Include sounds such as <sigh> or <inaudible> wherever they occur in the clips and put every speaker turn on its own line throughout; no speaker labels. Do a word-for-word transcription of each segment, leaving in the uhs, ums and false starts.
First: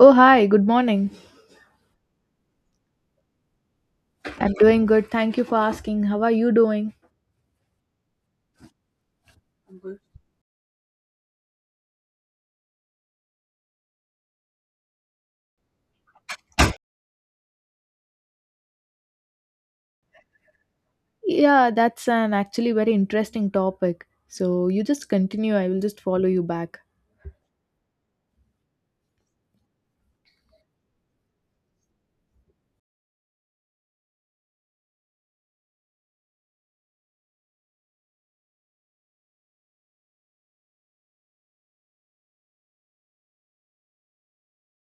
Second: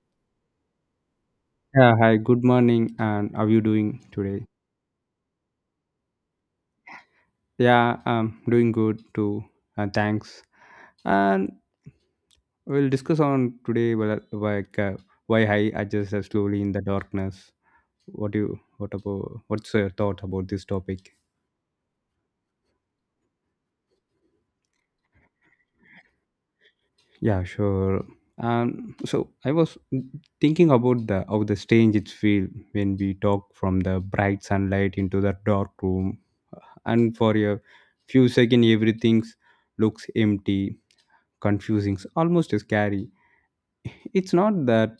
Oh, hi, good morning.
Yeah, hi, good morning, and how are you doing today?
I'm doing good. Thank you for asking. How are you doing?
Yeah, I'm doing good too, and thanks. And we'll discuss on today, well, like uh, why I adjust uh, slowly in the darkness. What do you, what about, what's your thought about this topic?
Yeah, that's an actually very interesting topic. So you just continue. I will just follow you back.
Yeah, sure. Um, so I was thinking about the how the strange it feel when we talk from the bright sunlight into the dark room, and for a few seconds everything looks empty confusing, almost scary. <laughs> It's not that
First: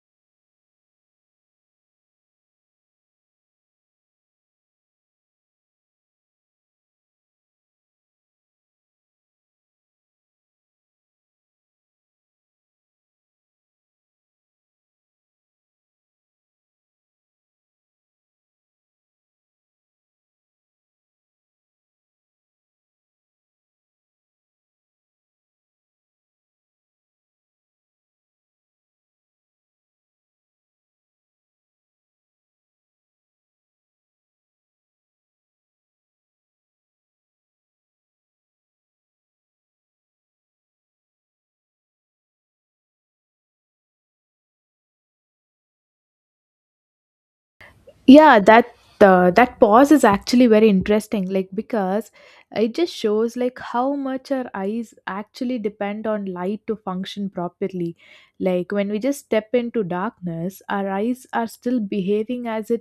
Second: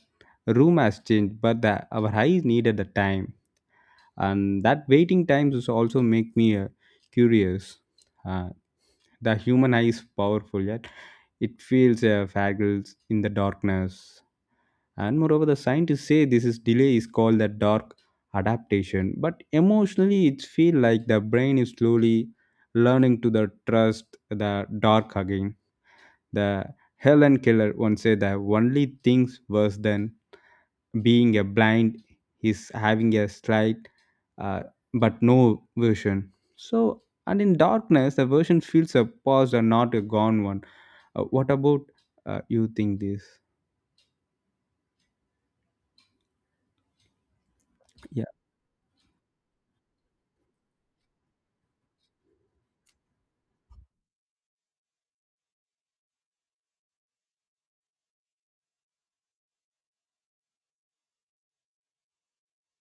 room has changed, but that our eyes needed the time, and that waiting times is also make me uh, curious. Uh, the human eye is powerful, yet it feels uh, faggles in the darkness. And moreover, the scientists say this is delay is called the dark adaptation. But emotionally, it feels like the brain is slowly learning to the trust the dark again the Helen Keller once said the only things worse than being a blind is having a slight uh, but no version. So, and in darkness, the version feels a past and not a gone one. Uh, what about uh, you think this? Yeah.
yeah that uh, that pause is actually very interesting, like, because it just shows like how much our eyes actually depend on light to function properly. Like when we just step into darkness, our eyes are still behaving as if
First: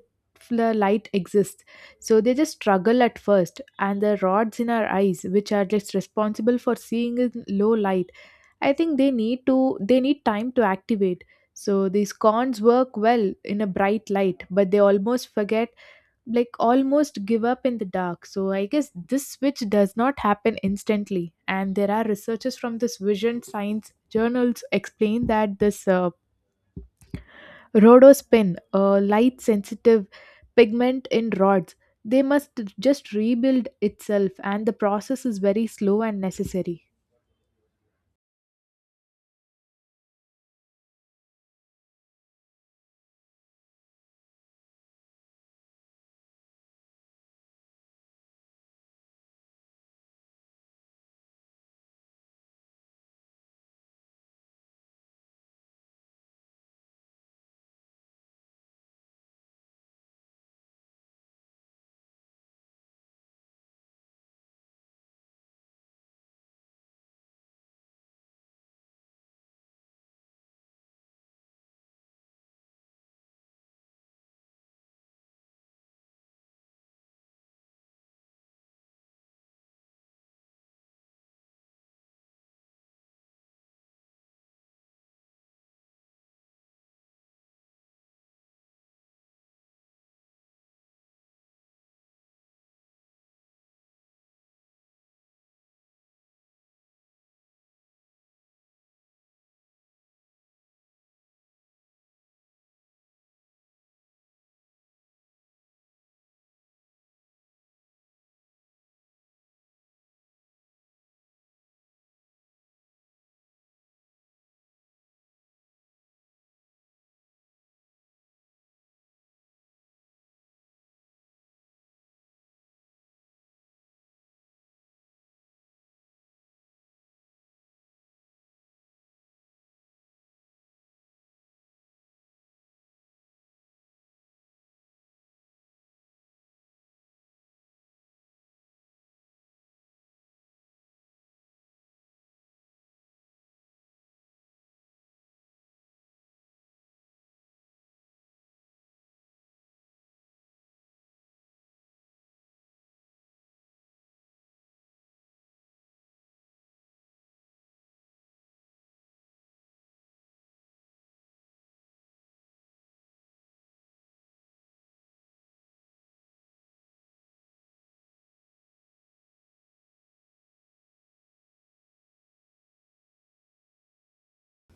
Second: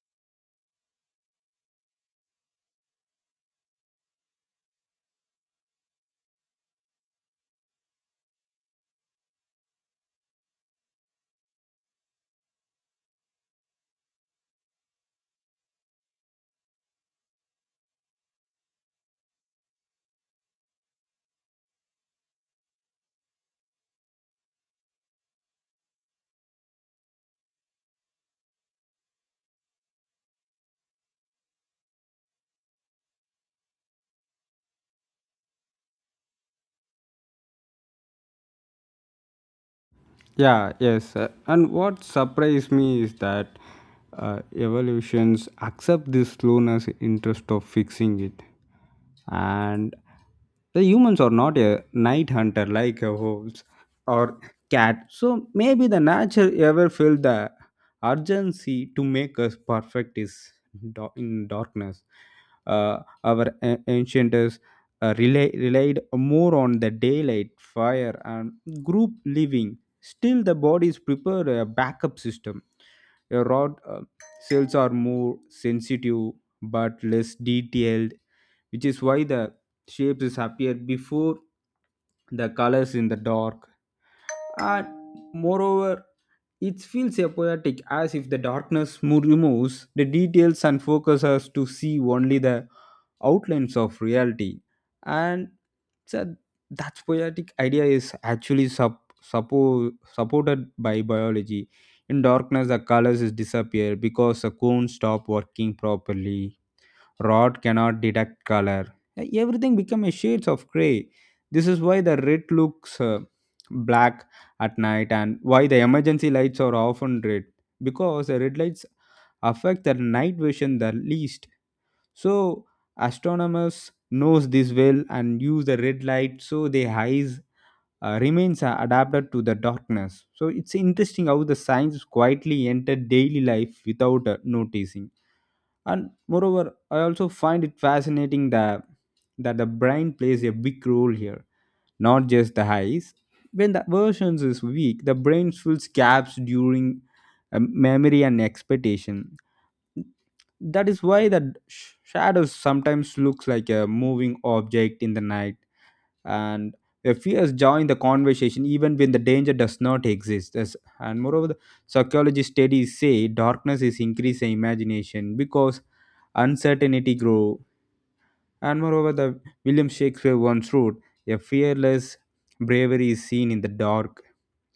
the light exists, so they just struggle at first. And the rods in our eyes, which are just responsible for seeing in low light, I think they need to they need time to activate. So these cons work well in a bright light, but they almost forget, like almost give up in the dark. So I guess this switch does not happen instantly. And there are researchers from this vision science journals explain that this uh, rhodospin, a light sensitive pigment in rods, they must just rebuild itself, and the process is very slow and necessary.
Yeah, yes. uh, and what surprised me is that uh, evolutions accept this slowness interest of fixing it. And the humans are not a night hunter like a wolves or cat, so maybe the nature ever felt the urgency to make us perfect is da- in darkness. Uh, our a- ancient is uh, rela- relied more on the daylight, fire and group living. Still the bodies prepare a backup system. Your rod uh, cells are more sensitive but less detailed, which is why the shapes is appear before the colors in the dark. And moreover, it feels a poetic as if the darkness mo- removes the details and focuses us to see only the outlines of reality. And so that poetic idea is actually sup- suppo- supported by biology. In darkness the colors is disappear because the cones stop working properly. Rod cannot detect color. Everything becomes shades of gray. This is why the red looks uh, black at night, and why the emergency lights are often red, because the red lights affect the night vision the least. So astronomers knows this well and use the red light so their eyes uh, remains uh, adapted to the darkness. So it's interesting how the science quietly entered daily life without uh, noticing. And moreover, I also find it fascinating that that the brain plays a big role here, not just the eyes. When the versions is weak, the brain fills gaps during uh, memory and expectation. That is why the sh- shadows sometimes looks like a moving object in the night, and the fears join the conversation even when the danger does not exist. Thus- And moreover, the psychology studies say darkness is increasing imagination because uncertainty grow. And moreover, the William Shakespeare once wrote, "A fearless bravery is seen in the dark."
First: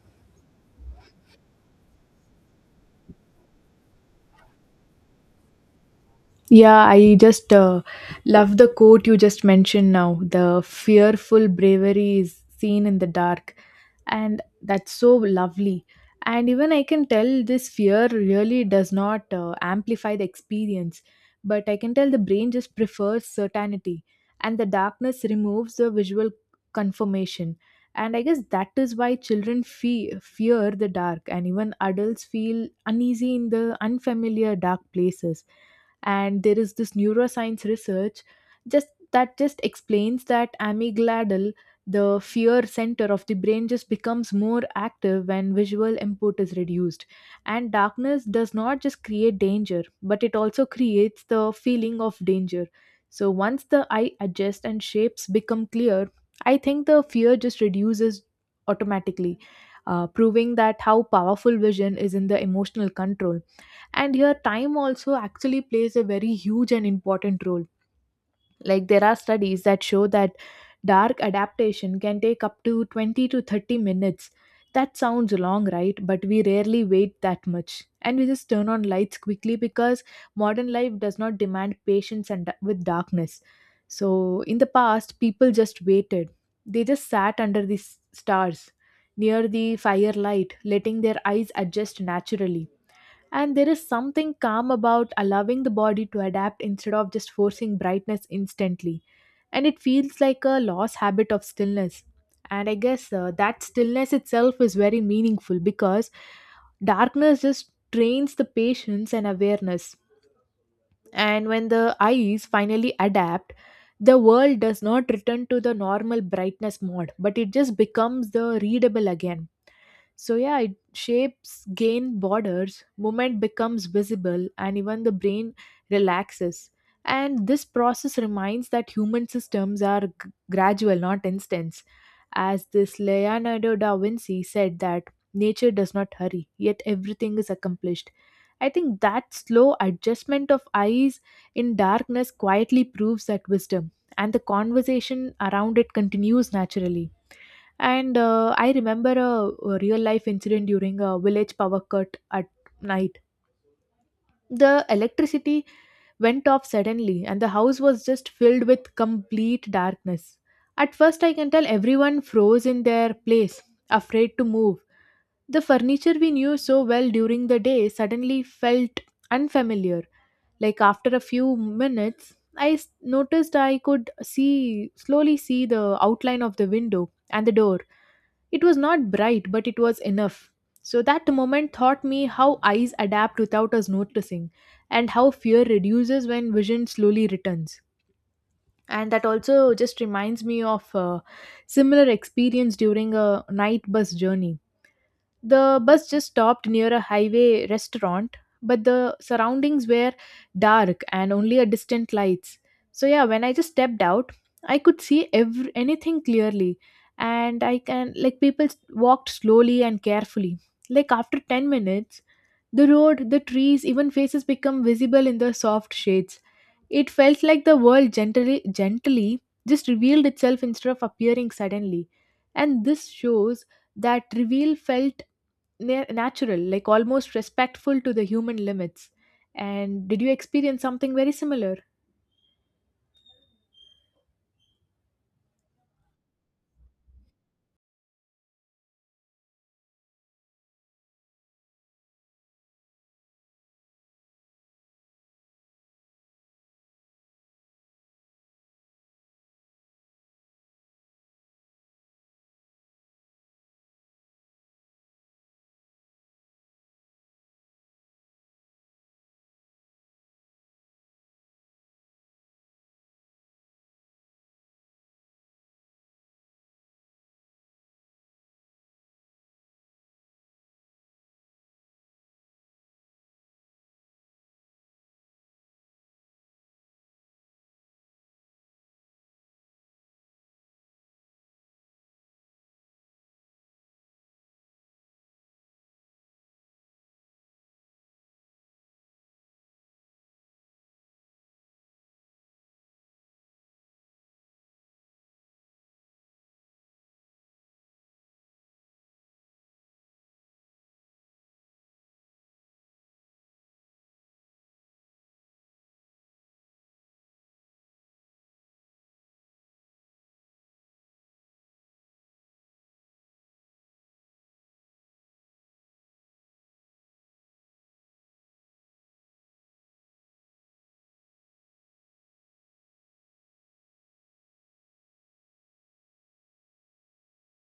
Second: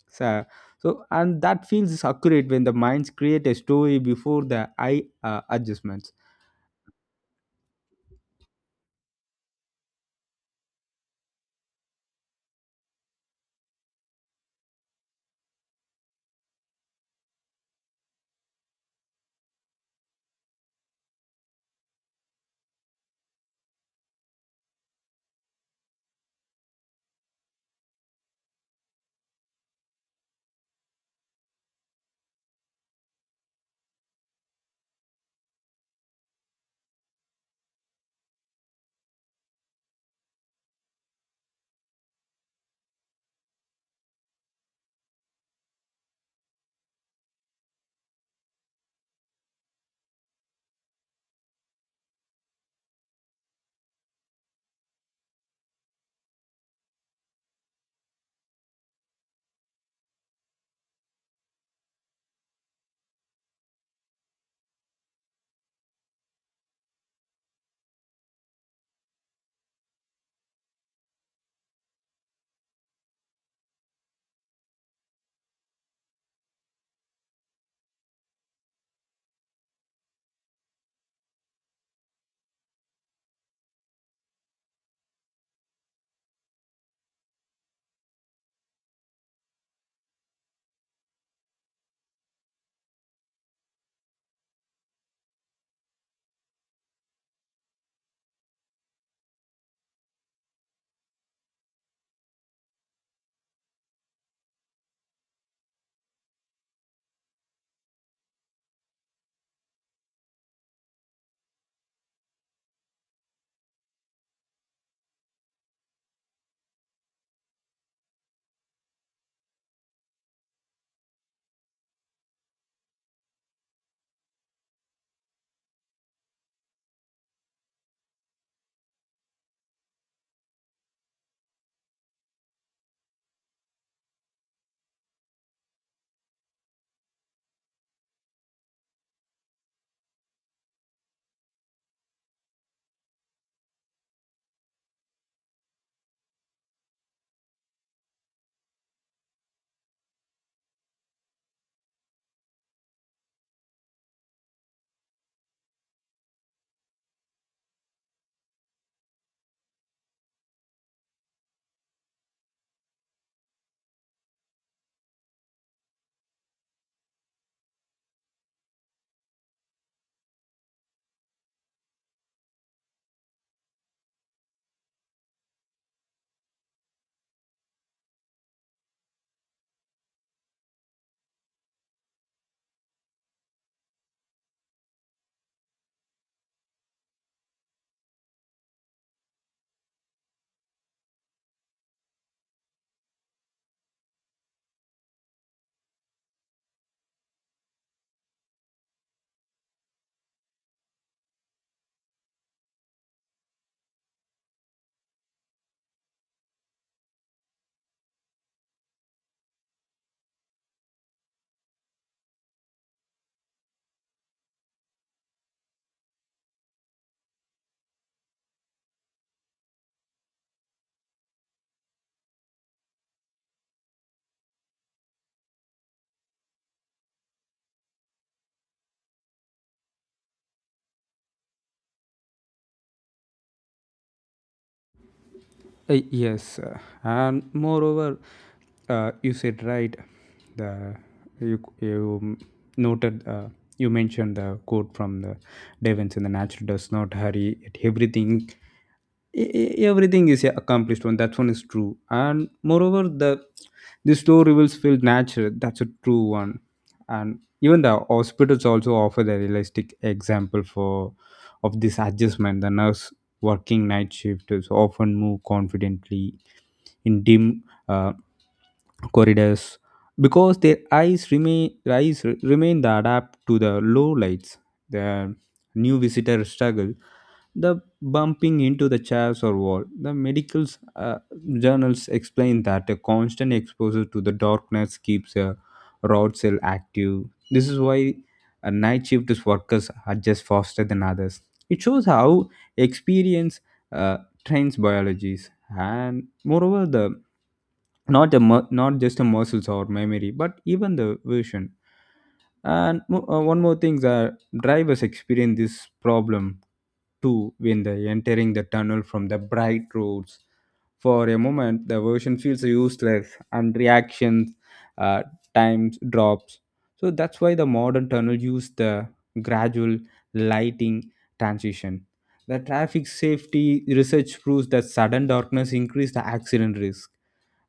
So, so and that feels accurate when the minds create a story before the eye uh, adjustments.
Yeah, I just uh, love the quote you just mentioned now. The fearful bravery is seen in the dark. And that's so lovely. And even I can tell this fear really does not uh, amplify the experience, but I can tell the brain just prefers certainty. And the darkness removes the visual confirmation. And I guess that is why children fe- fear the dark, and even adults feel uneasy in the unfamiliar dark places. And there is this neuroscience research just that just explains that amygdala, the fear center of the brain, just becomes more active when visual input is reduced. And darkness does not just create danger, but it also creates the feeling of danger. So once the eye adjusts and shapes become clear, I think the fear just reduces automatically, uh, proving that how powerful vision is in the emotional control. And here time also actually plays a very huge and important role. Like there are studies that show that dark adaptation can take up to twenty to thirty minutes. That sounds long, right? But we rarely wait that much, and we just turn on lights quickly because modern life does not demand patience. And with darkness, so in the past people just waited. They just sat under the s- stars, near the firelight, letting their eyes adjust naturally. And there is something calm about allowing the body to adapt instead of just forcing brightness instantly. And it feels like a lost habit of stillness. And I guess uh, that stillness itself is very meaningful because darkness just trains the patience and awareness. And when the eyes finally adapt, the world does not return to the normal brightness mode, but it just becomes the readable again. So, yeah, it shapes gain borders, movement becomes visible, and even the brain relaxes. And this process reminds that human systems are g- gradual, not instants. As this Leonardo da Vinci said, that nature does not hurry, yet everything is accomplished. I think that slow adjustment of eyes in darkness quietly proves that wisdom, and the conversation around it continues naturally. And uh, I remember a, a real life incident during a village power cut at night. The electricity went off suddenly, and the house was just filled with complete darkness. At first, I can tell everyone froze in their place, afraid to move. The furniture we knew so well during the day suddenly felt unfamiliar. Like after a few minutes, I s- noticed I could see slowly see the outline of the window and the door. It was not bright, but it was enough. So that moment taught me how eyes adapt without us noticing and how fear reduces when vision slowly returns. And that also just reminds me of a similar experience during a night bus journey. The bus just stopped near a highway restaurant, but the surroundings were dark and only a distant lights. So yeah, when I just stepped out, I could see every, anything clearly, and I can like people s- walked slowly and carefully. Like after ten minutes, the road, the trees, even faces become visible in the soft shades. It felt like the world gently gently just revealed itself instead of appearing suddenly. And this shows that reveal felt na- natural, like almost respectful to the human limits. And did you experience something very similar?
Uh, yes, uh, and moreover, uh, you said right. The You you noted, uh, you mentioned the quote from the Devens, and the natural does not hurry at everything. E- e- everything is a accomplished one. That one is true. And moreover the the slow reveals feel natural, that's a true one. And even the hospitals also offer the realistic example for of this adjustment. The nurse working night shift is often move confidently in dim uh, corridors, because their eyes remain eyes re- remain the adapt to the low lights. The new visitor struggle, the bumping into the chairs or wall. The medical uh, journals explain that a constant exposure to the darkness keeps a rod cell active. This is why a night shift workers adjust faster than others. It shows how experience uh, trains biologies. And moreover, the not a mu- not just a muscles or memory, but even the vision. And mo- uh, one more thing, that drivers experience this problem too when they entering the tunnel from the bright roads. For a moment the version feels useless, and reactions uh, times drops. So that's why the modern tunnel use the gradual lighting transition. The traffic safety research proves that sudden darkness increase the accident risk,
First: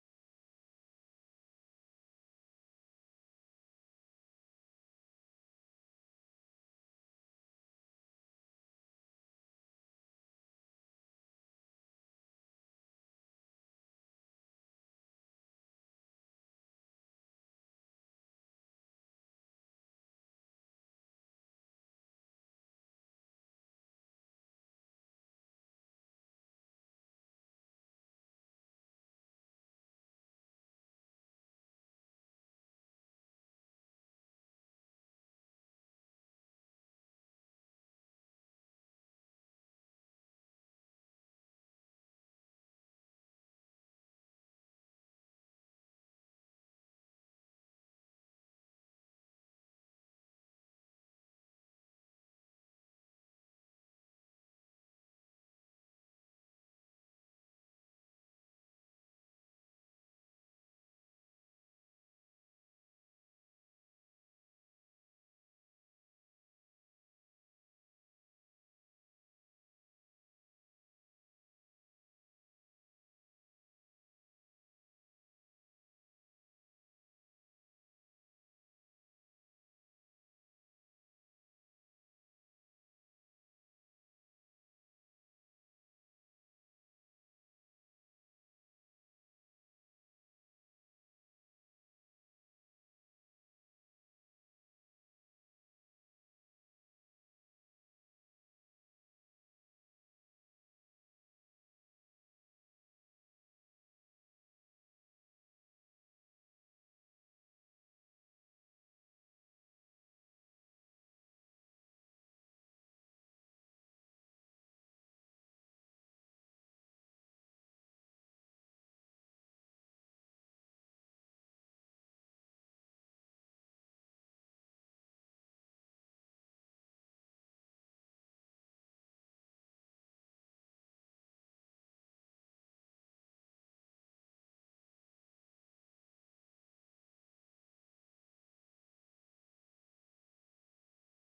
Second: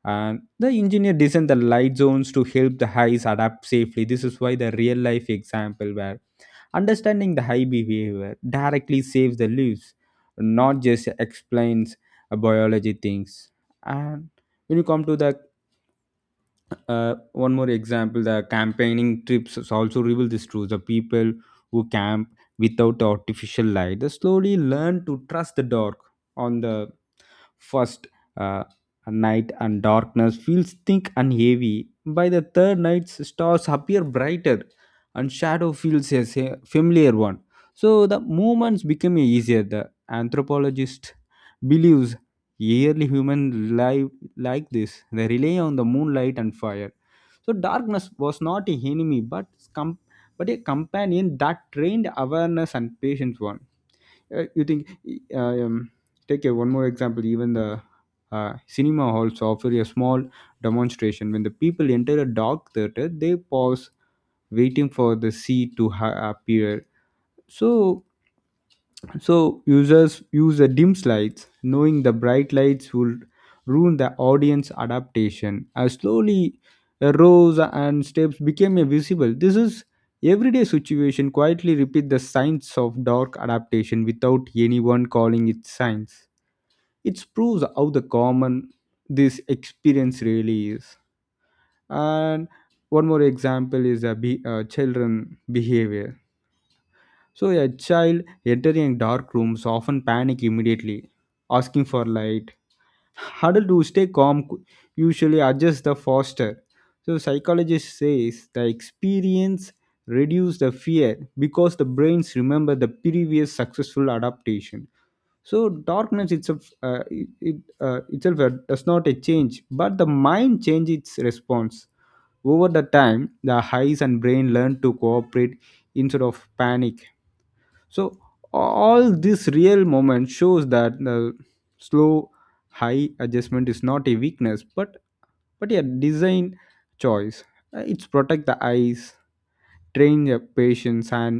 and the engineer designed the light zones to help the highs adapt safely. This is why the real life example where understanding the high behavior directly saves the lives, not just explains uh, biology things. And when you come to the uh, one more example, the campaigning trips is also reveal this truth. The people who camp without the artificial light they slowly learn to trust the dark. On the first uh night, and darkness feels thick and heavy. By the third night, stars appear brighter and shadow feels a sa- familiar one. So the movements become easier. The anthropologist believes yearly human life like this. They rely on the moonlight and fire. So darkness was not an enemy, but com- but a companion that trained awareness and patience one. Uh, you think uh, um, take a, One more example, even the uh, cinema halls offer a small demonstration. When the people enter a dark theater they pause, waiting for the seat to ha- appear. So so users use the dim lights, knowing the bright lights will ruin the audience adaptation. As slowly uh, rows and steps became a visible, this is everyday situation quietly repeat the science of dark adaptation without anyone calling it science. It proves how the common this experience really is. And one more example is a be- uh, children behavior. So a child entering a dark rooms often panic immediately, asking for light. Adults who stay calm cou- usually adjust the faster. So psychologist says the experience reduce the fear because the brains remember the previous successful adaptation. So darkness itself, uh, it, it, uh, itself uh, does not a change, but the mind changes its response. Over the time, the eyes and brain learn to cooperate instead of panic. So all this real moment shows that the slow high adjustment is not a weakness, but but a design choice. Uh, it's protect the eyes, train your patience, and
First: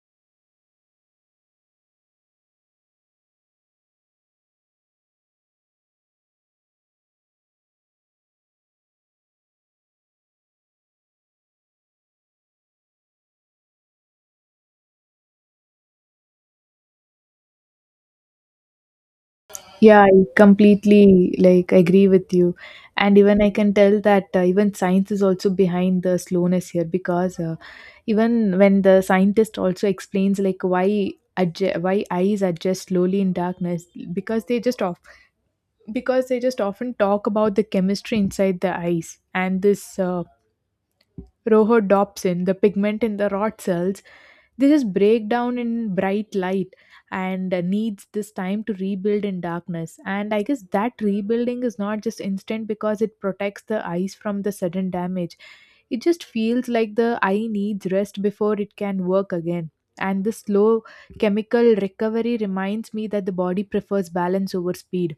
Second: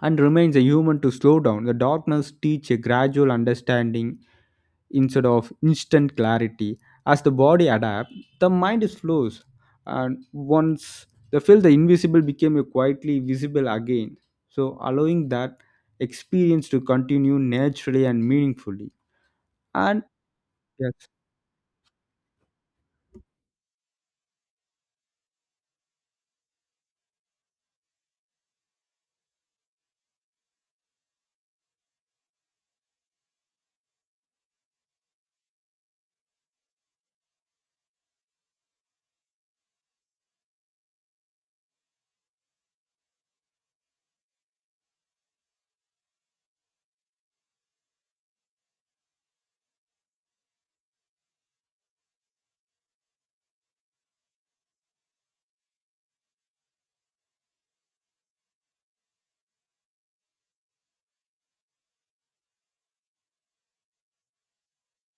and remains a human to slow down. The darkness teach a gradual understanding instead of instant clarity. As the body adapts, the mind is flows, and once they feel the invisible became a quietly visible again. So allowing that experience to continue naturally and meaningfully.
Yeah,
And
I
yes.
completely like agree with you. And even I can tell that uh, even science is also behind the slowness here because uh, even when the scientist also explains like why adj- why eyes adjust slowly in darkness. because they just off because they just often talk about the chemistry inside the eyes, and this uh, rhodopsin, the pigment in the rod cells, they just break down in bright light and uh, needs this time to rebuild in darkness. And I guess that rebuilding is not just instant because it protects the eyes from the sudden damage. It just feels like the eye needs rest before it can work again. And this slow chemical recovery reminds me that the body prefers balance over speed.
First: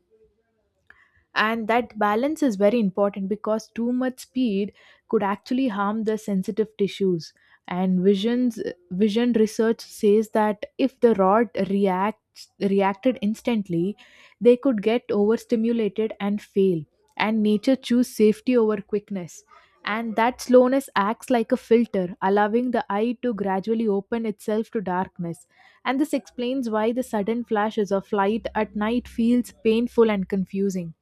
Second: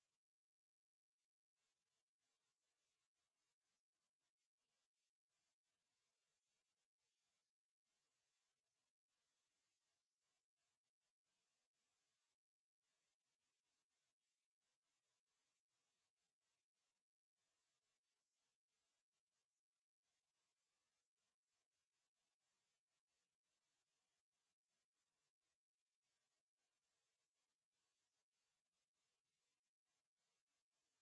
And that balance is very important because too much speed could actually harm the sensitive tissues and visions. Vision research says that if the rod reacts reacted instantly, they could get overstimulated and fail, and nature choose safety over quickness. And that slowness acts like a filter, allowing the eye to gradually open itself to darkness. And this explains why the sudden flashes of light at night feels painful and confusing.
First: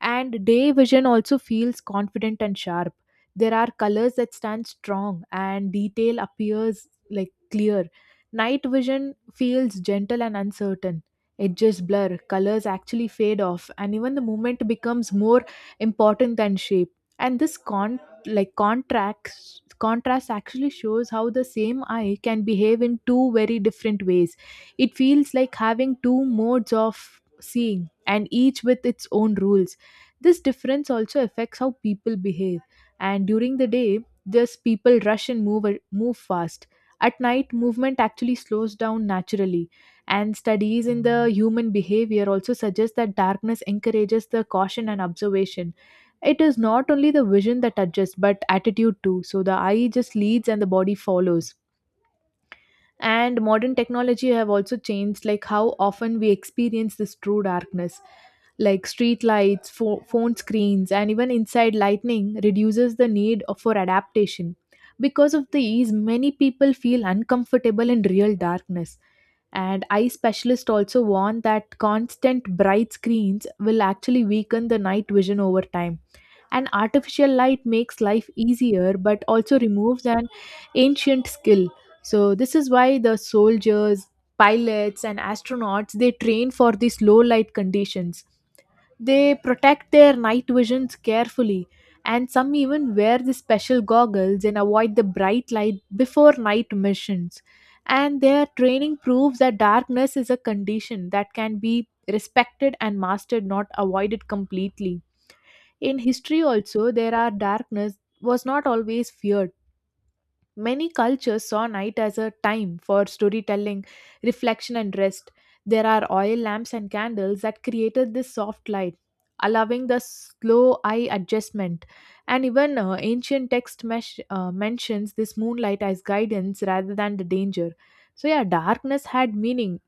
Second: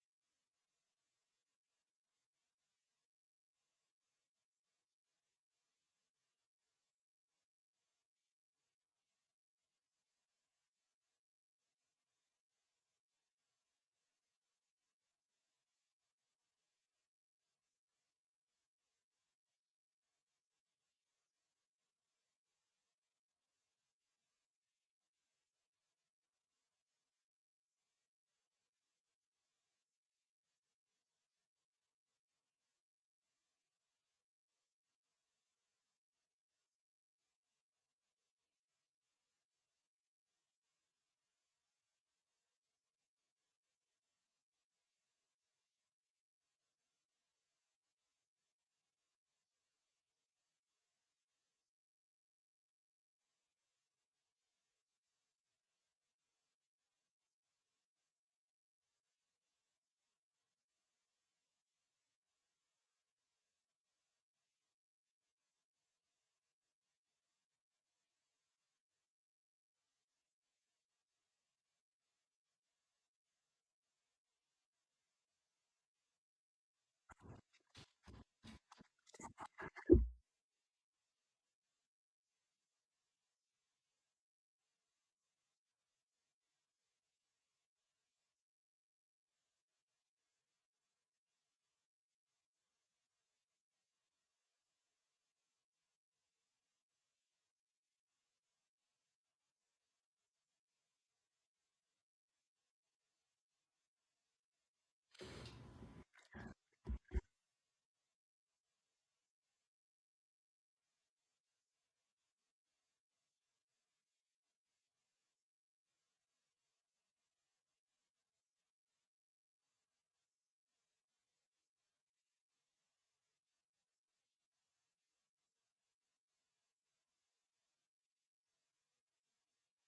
And day vision also feels confident and sharp. There are colors that stand strong and detail appears like clear. Night vision feels gentle and uncertain. Edges blur, colors actually fade off, and even the movement becomes more important than shape. And this con like contracts contrast actually shows how the same eye can behave in two very different ways. It feels like having two modes of seeing, and each with its own rules. This difference also affects how people behave. And during the day, just people rush and move move fast. At night, movement actually slows down naturally. And studies in the human behavior also suggest that darkness encourages the caution and observation. It is not only the vision that adjusts, but attitude too. So the eye just leads and the body follows. And modern technology have also changed like how often we experience this true darkness. Like street lights, pho- phone screens, and even inside lighting reduces the need of- for adaptation. Because of these, many people feel uncomfortable in real darkness. And eye specialists also warn that constant bright screens will actually weaken the night vision over time. And artificial light makes life easier, but also removes an ancient skill. So this is why the soldiers, pilots, and astronauts, they train for these low light conditions. They protect their night visions carefully, and some even wear the special goggles and avoid the bright light before night missions. And their training proves that darkness is a condition that can be respected and mastered, not avoided completely. In history, also, there are darkness was not always feared. Many cultures saw night as a time for storytelling, reflection, and rest. There are oil lamps and candles that created this soft light, allowing the slow eye adjustment. And even uh, ancient text mesh, uh, mentions this moonlight as guidance rather than the danger. So, yeah, darkness had meaning,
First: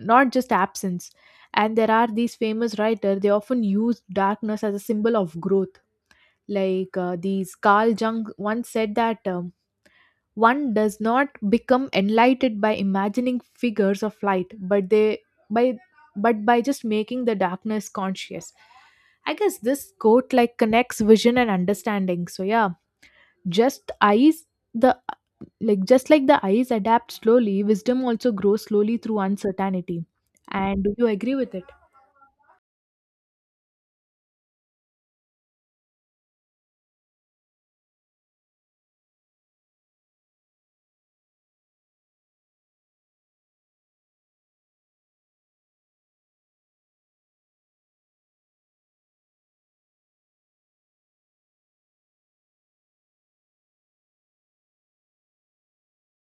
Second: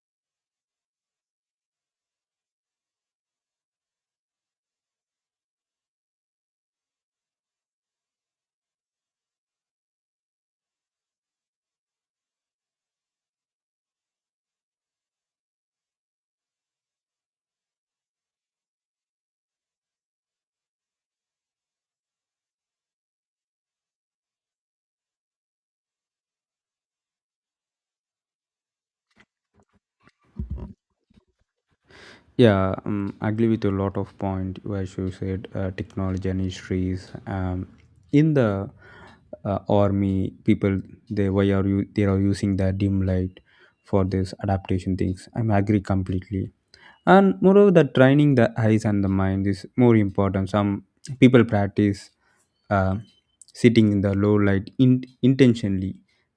not just absence. And there are these famous writers, they often use darkness as a symbol of growth. Like uh, these Carl Jung once said that uh, one does not become enlightened by imagining figures of light, but they by but by just making the darkness conscious. I guess this quote like connects vision and understanding. So yeah, just eyes the like just like the eyes adapt slowly, wisdom also grows slowly through uncertainty. And do you agree with it?
Yeah, um, I agree with a lot of point as you said, uh, technology and histories. Um, in the uh, army, people they why are you they are using the dim light for this adaptation things. I'm agree completely. And moreover, the training the eyes and the mind is more important. Some people practice uh, sitting in the low light in, intentionally.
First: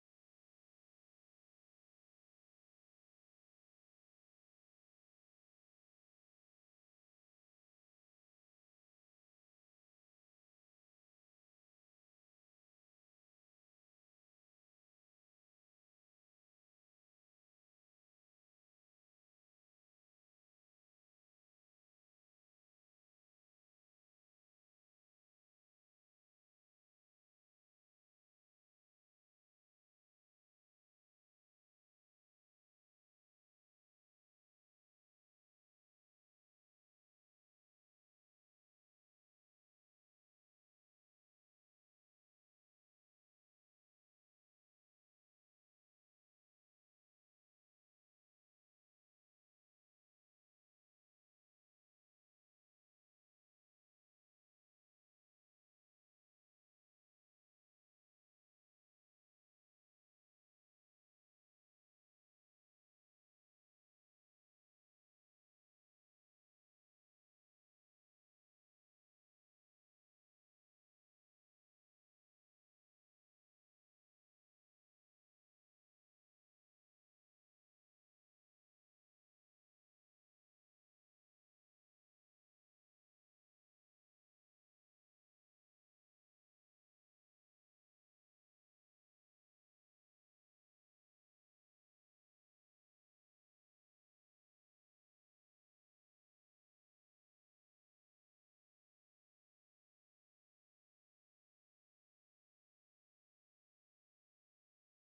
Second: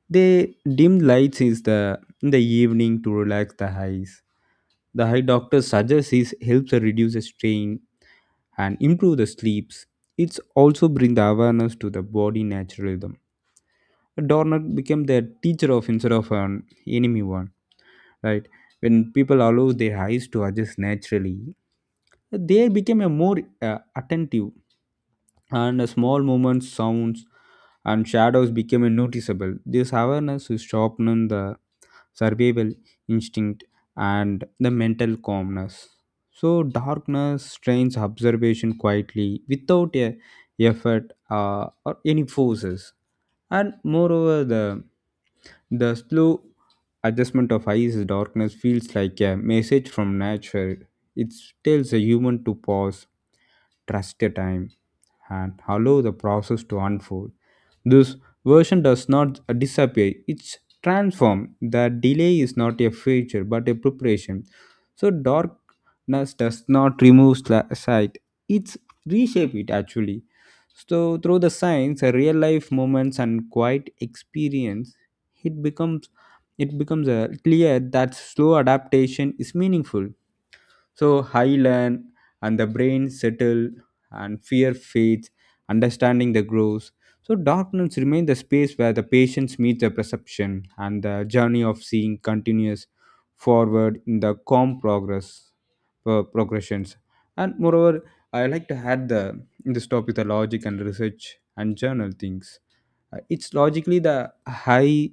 They dim lights is the in the evening to relax the eyes. The eye doctor suggests it helps reduce the strain and improve the sleeps. It's also bring the awareness to the body naturalism. Dorner became the teacher of instead of an enemy one, right? When people allow their eyes to adjust naturally, they became a more uh, attentive, and a small movements, sounds, and shadows became noticeable. This awareness is sharpening the survival instinct and the mental calmness. So, darkness trains observation quietly without a effort uh, or any forces. And moreover, the the slow adjustment of ice darkness feels like a message from nature. It tells a human to pause, trust the time, and allow the process to unfold. This version does not disappear, it's transformed. The delay is not a feature but a preparation. So, darkness does not remove sli- sight, it's reshape it actually. So, through the science, real life moments and quiet experience, it becomes it becomes uh, clear that slow adaptation is meaningful. So I learn, and the brain settle, and fear fades, understanding the grows. So darkness remains the space where the patience meets the perception, and the journey of seeing continuous forward in the calm progress, uh, progressions. And moreover, I like to add the in this topic the logic and research and journal things. Uh, It's logically the high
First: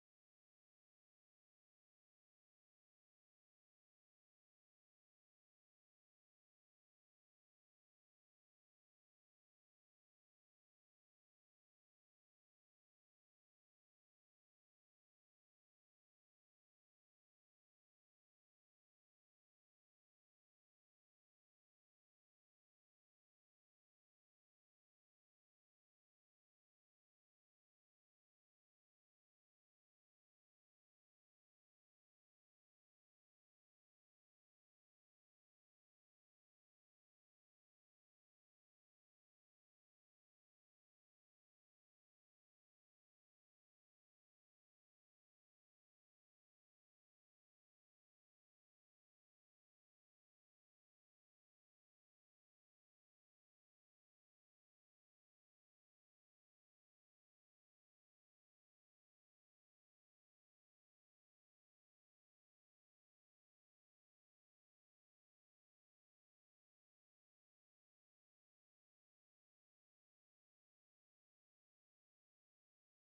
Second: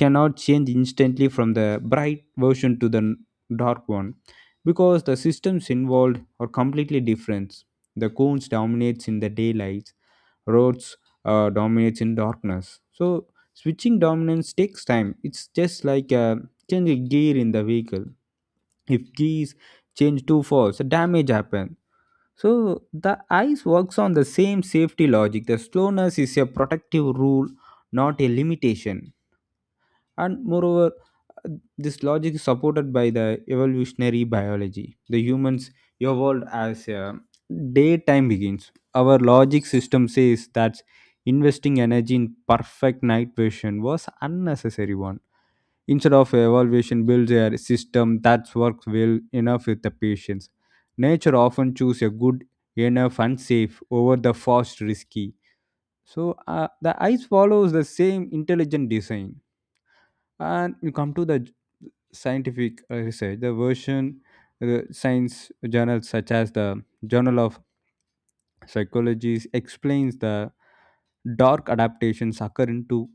cannot change instantly from the bright version to the n- dark one, because the systems involved are completely different. The cones dominates in the daylight, roads uh, dominates in darkness. So switching dominance takes time. It's just like uh, changing gear in the vehicle. If gears change too fast, damage happen. So the ice works on the same safety logic. The slowness is a protective rule, not a limitation. And moreover, uh, this logic is supported by the evolutionary biology. The humans evolved as a daytime begins. Our logic system says that investing energy in perfect night vision was unnecessary one. Instead of evaluation, builds a system that works well enough with the patients. Nature often chooses a good enough and safe over the fast risky. So uh, the ice follows the same intelligent design. And you come to the scientific uh, research. The version the science journals such as the Journal of Psychology explains the dark adaptations occur in two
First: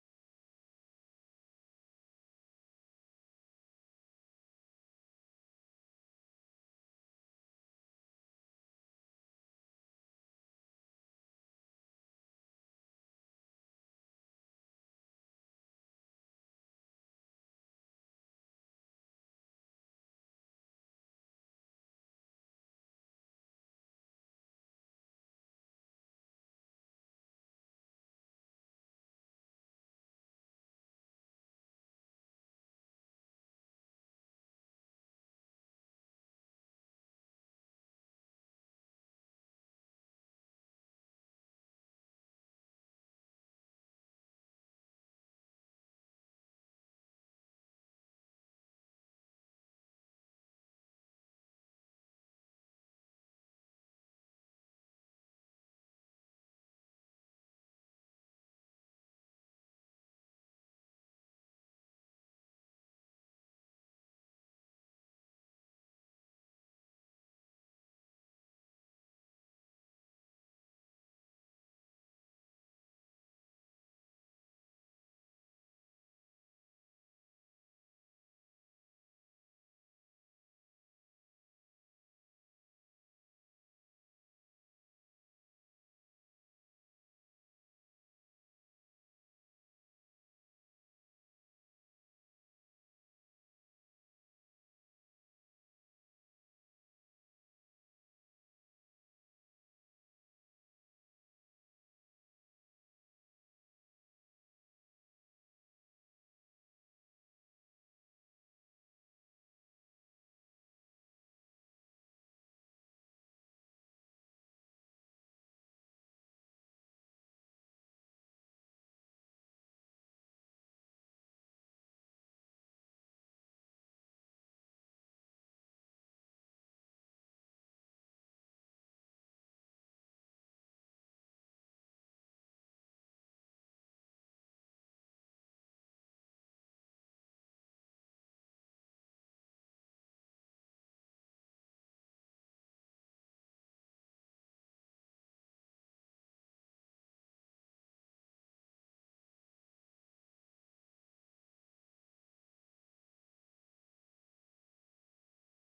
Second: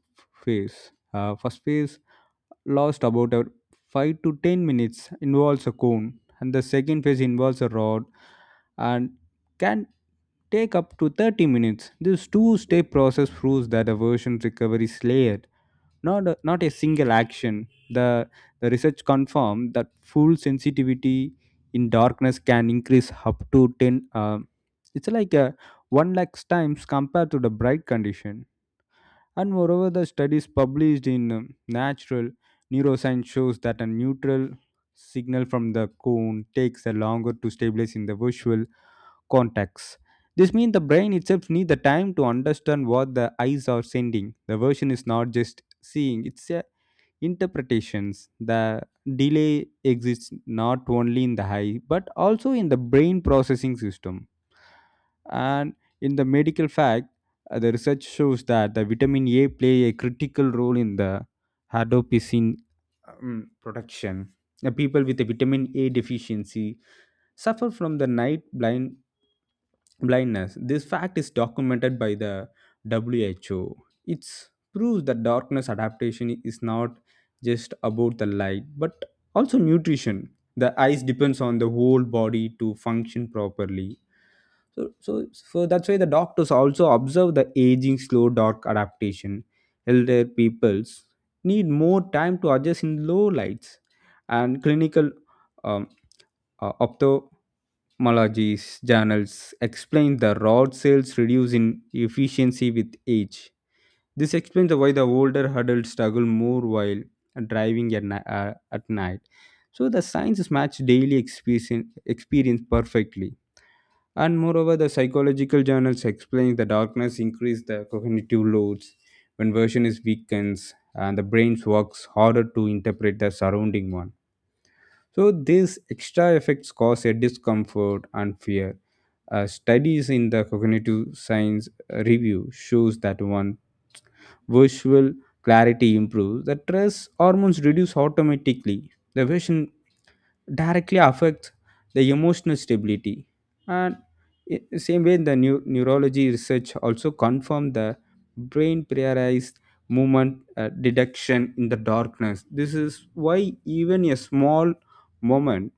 phases. Uh, first phase lasts about a five to ten minutes involves a cone, and the second phase involves a rod and can take up to thirty minutes. This two-step process proves that aversion recovery is layered, not a, not a single action. The the research confirmed that full sensitivity in darkness can increase up to 10 uh, it's like a one lakh times compared to the bright condition. And moreover, the studies published in um, Natural Neuroscience shows that a neutral signal from the cone takes a longer to stabilize in the visual context. This means the brain itself needs the time to understand what the eyes are sending. The version is not just seeing, it's uh, interpretations. The delay exists not only in the eye but also in the brain processing system. And in the medical fact, uh, the research shows that the vitamin A play a critical role in the hadopsin um, production. The people with the vitamin A deficiency suffer from the night blind blindness. This fact is documented by the W H O. It proves that darkness adaptation is not just about the light, but also nutrition. The eyes depends on the whole body to function properly. So, so, so that's why the doctors also observe the aging slow dark adaptation. Elder peoples need more time to adjust in low lights, and clinical um, uh, ophthalmologist journals explain the rod cells' reduce in efficiency with age. This explains the why the older adults struggle more while driving at, ni- uh, at night. So the sciences match daily experience, experience perfectly. And moreover, the psychological journals explain the darkness increase the cognitive loads when version is weakens and the brain works harder to interpret the surrounding one, so these extra effects cause a discomfort and fear. Uh, studies in the cognitive science review shows that one visual clarity improves. The stress hormones reduce automatically. The vision directly affects the emotional stability. And i- same way, the neu- neurology research also confirmed the brain prioritized movement uh, detection in the darkness. This is why even a small moment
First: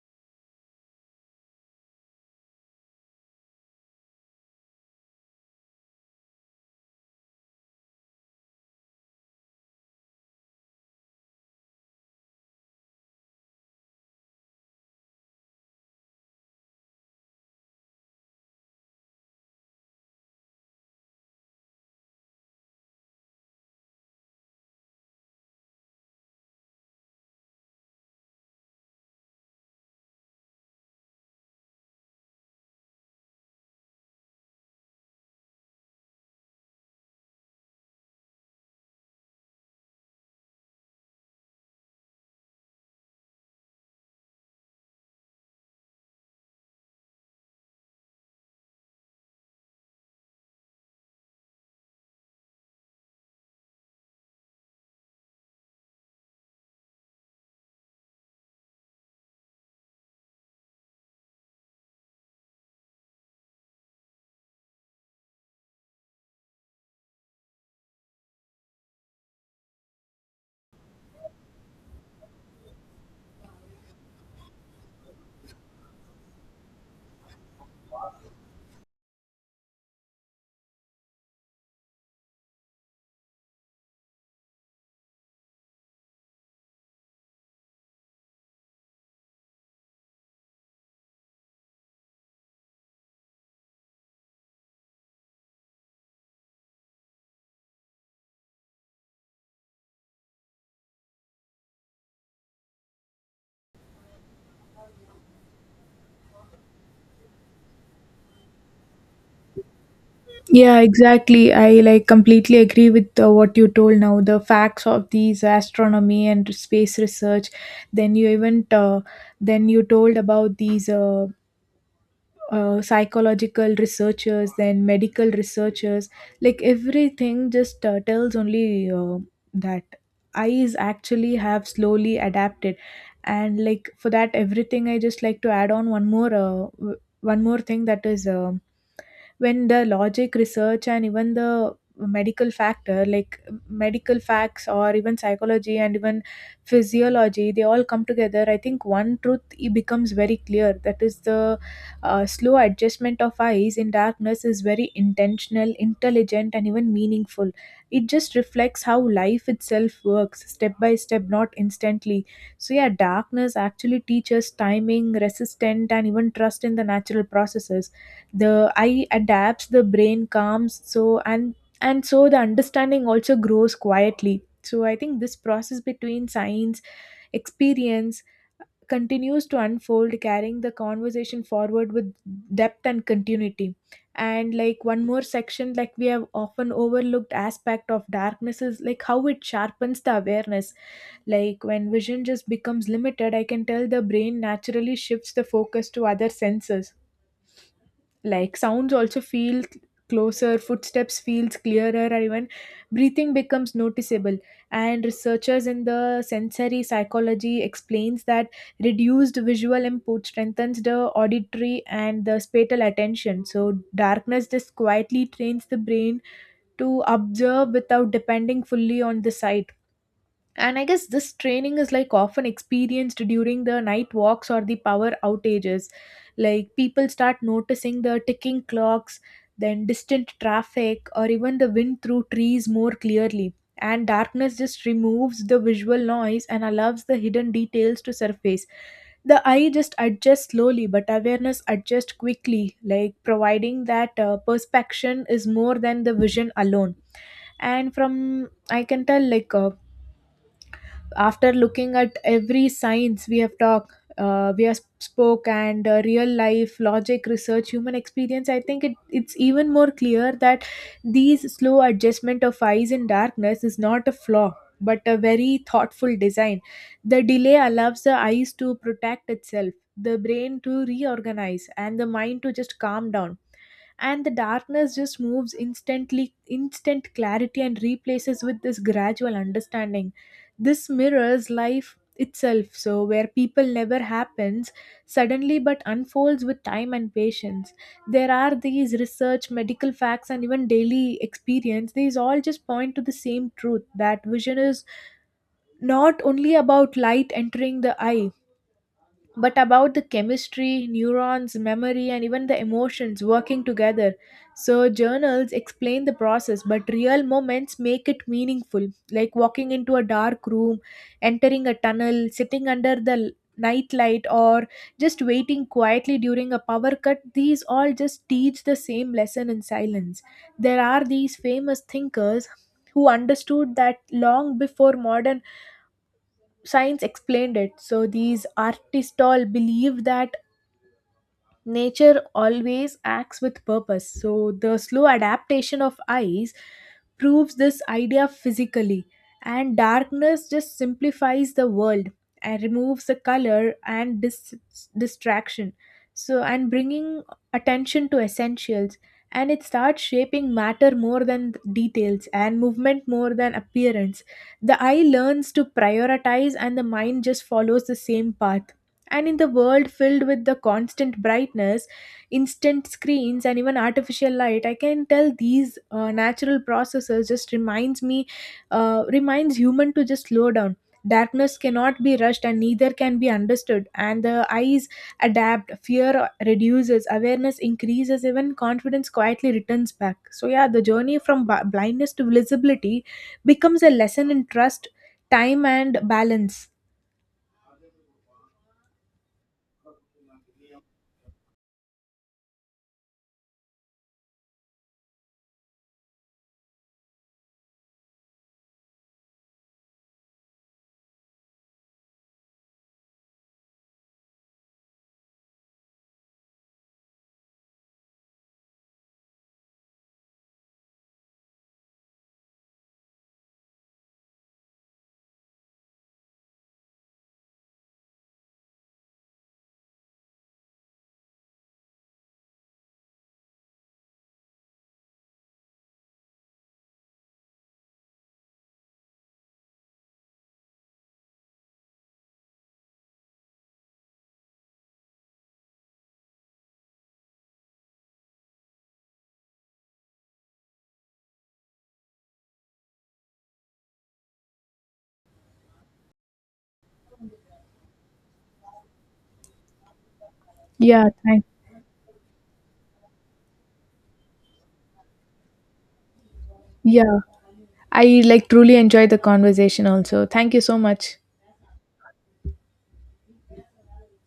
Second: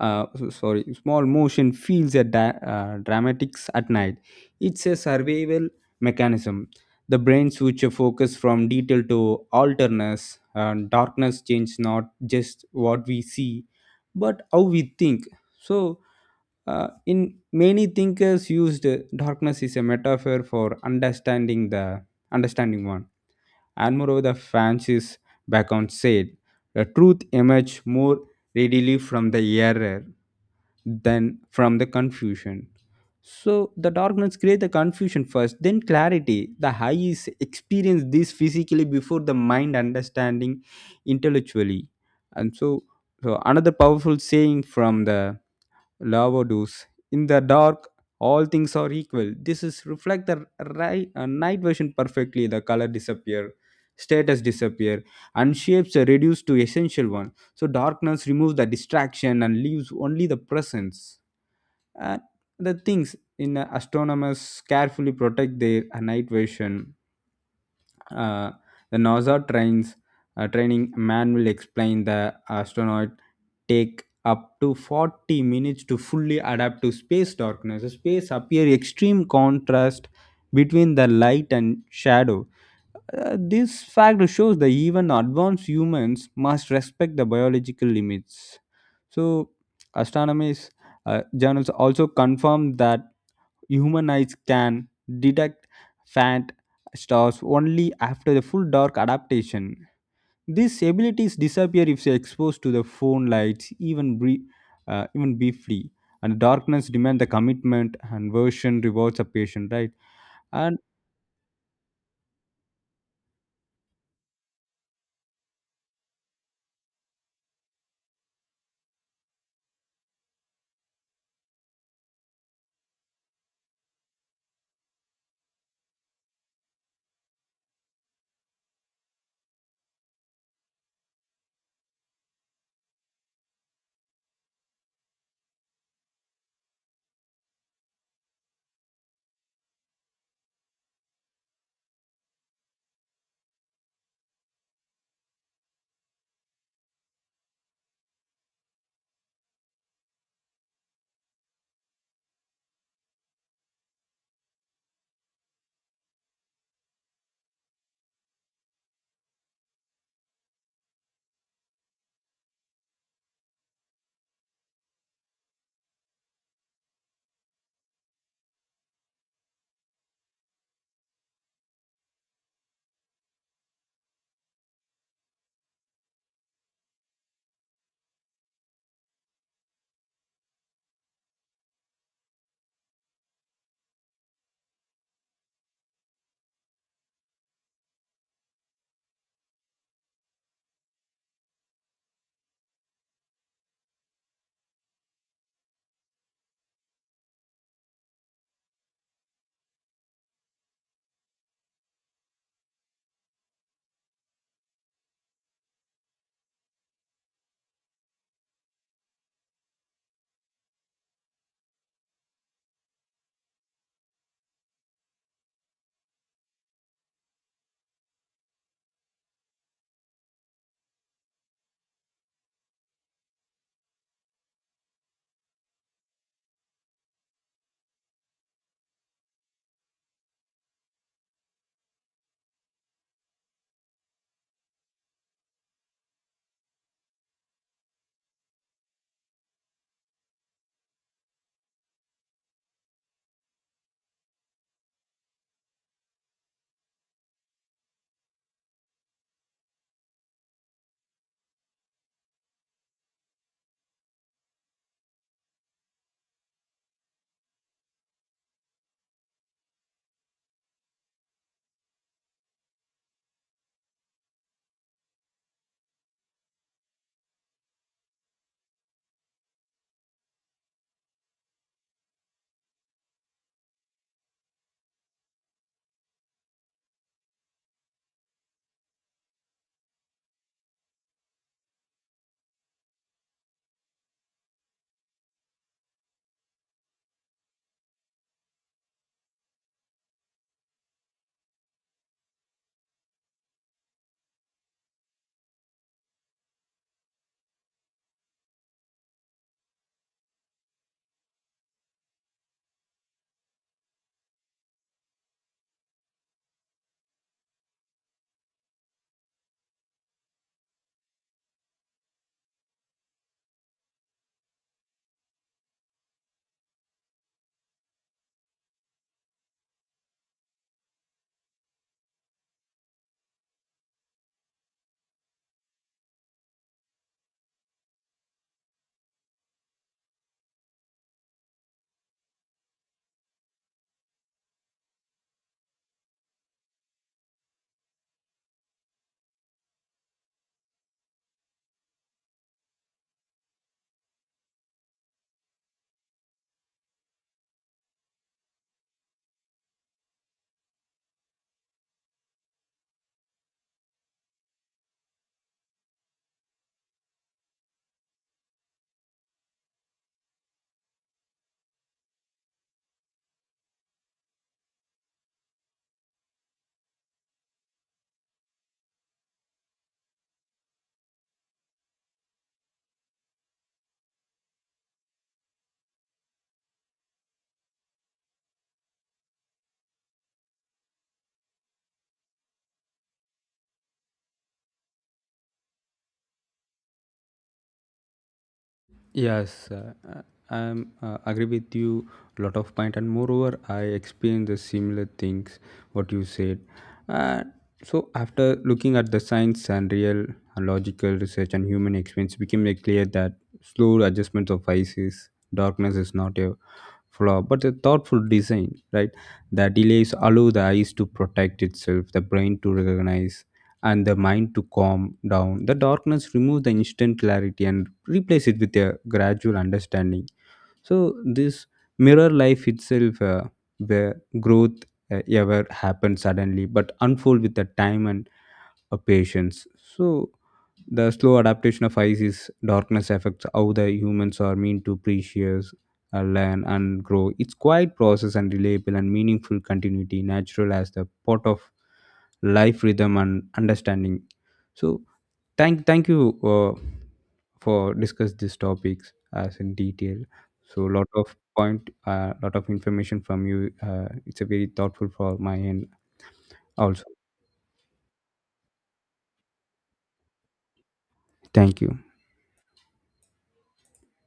uh, s- sorry small motion feels a da- uh, dramatics at night. It's a survival mechanism. The brain switch a focus from detail to alterness, and darkness change not just what we see, but how we think. So uh, in many thinkers used uh, darkness is a metaphor for understanding the understanding one. And moreover, the fancies Bacon said the truth emerged more readily from the error than from the confusion. So the darkness create the confusion first, then clarity. The high is experience this physically before the mind understanding intellectually. And so, so another powerful saying from the Lavados. In the dark, all things are equal. This is reflect the ri- uh, night version perfectly. The color disappear, status disappear, and shapes are reduced to essential one. So darkness removes the distraction and leaves only the presence. And the things in uh, astronomers carefully protect their uh, night vision. uh, the NASA trains uh, training manual explain the astronaut take up to forty minutes to fully adapt to space darkness. Space appear extreme contrast between the light and shadow. Uh, this fact shows that even advanced humans must respect the biological limits. So, astronomers uh, journals also confirm that human eyes can detect faint stars only after the full dark adaptation. These abilities disappear if they are exposed to the phone lights, even brie- uh, even briefly. And darkness demands the commitment, and version rewards a patient, right? And
Yeah, exactly. I like completely agree with uh, what you told now. The facts of these astronomy and space research. Then you even uh, then you told about these uh, uh, psychological researchers, then medical researchers. Like everything just uh, tells only uh, that eyes actually have slowly adapted. And like for that everything, I just like to add on one more uh, w- one more thing that is, um, when the logic research and even the medical factor, like medical facts or even psychology and even physiology, they all come together, I think one truth it becomes very clear, that is the uh, slow adjustment of eyes in darkness is very intentional, intelligent, and even meaningful. It just reflects how life itself works, step by step, not instantly. So, yeah, darkness actually teaches timing, resistance, and even trust in the natural processes. The eye adapts, the brain calms, so and and so the understanding also grows quietly. So, I think this process between science, experience, continues to unfold, carrying the conversation forward with depth and continuity. And like one more section, like we have often overlooked aspect of darkness is like how it sharpens the awareness. Like when vision just becomes limited, I can tell the brain naturally shifts the focus to other senses, like sounds also feel closer, footsteps feels clearer, and even breathing becomes noticeable. And researchers in the sensory psychology explains that reduced visual input strengthens the auditory and the spatial attention. So darkness just quietly trains the brain to observe without depending fully on the sight. And I guess this training is like often experienced during the night walks or the power outages. Like people start noticing the ticking clocks, then distant traffic, or even the wind through trees more clearly. And darkness just removes the visual noise and allows the hidden details to surface. The eye just adjusts slowly, but awareness adjusts quickly, like providing that uh, perspection is more than the vision alone. And from I can tell like uh, after looking at every science we have talked, uh, we have spoke, and uh, real life logic research, human experience, I think it, it's even more clear that these slow adjustment of eyes in darkness is not a flaw, but a very thoughtful design. The delay allows the eyes to protect itself, the brain to reorganize, and the mind to just calm down. And the darkness just moves instantly instant clarity and replaces with this gradual understanding. This mirrors life itself, so where people never happens suddenly but unfolds with time and patience. There are these research, medical facts, and even daily experience, these all just point to the same truth, that vision is not only about light entering the eye, but about the chemistry, neurons, memory, and even the emotions working together. So, journals explain the process, but real moments make it meaningful, like walking into a dark room, entering a tunnel, sitting under the l- night light, or just waiting quietly during a power cut. These all just teach the same lesson in silence. There are these famous thinkers who understood that long before modern science explained it. So these artists all believe that nature always acts with purpose, so the slow adaptation of ice proves this idea physically. And darkness just simplifies the world and removes the color and dis- distraction. So, and bringing attention to essentials, and it starts shaping matter more than details and movement more than appearance. The eye learns to prioritize, and the mind just follows the same path. And in the world filled with the constant brightness, instant screens, and even artificial light, I can tell these uh, natural processes just reminds me, uh, reminds human to just slow down. Darkness cannot be rushed, and neither can be understood. And the eyes adapt, fear reduces, awareness increases, even confidence quietly returns back. So yeah, the journey from b- blindness to visibility becomes a lesson in trust, time, and balance.
yes, uh, uh, I'm uh, agree with you lot of point, and moreover, I experienced the similar things what you said. Uh, so after looking at the science and real and logical research and human experience, it became very clear that slow adjustments of ices, darkness is not a flaw, but a thoughtful design. Right, the delays allow the eyes to protect itself, the brain to recognize, and the mind to calm down. The darkness removes the instant clarity and replace it with a gradual understanding. So this mirror life itself, uh, where growth uh, ever happens suddenly, but unfold with the time and uh, patience. So the slow adaptation of Isis darkness affects how the humans are meant to appreciate, uh, learn, and grow. It's quiet process and reliable and meaningful continuity, natural as the part of life rhythm and understanding. So thank thank you uh, for discuss these topics as in detail. So
Yeah,
lot of
thank.
point, uh, lot of information from you. Uh, it's a very thoughtful for my end also.
Yeah. I like truly enjoyed the conversation also. Thank you so much.
Thank you.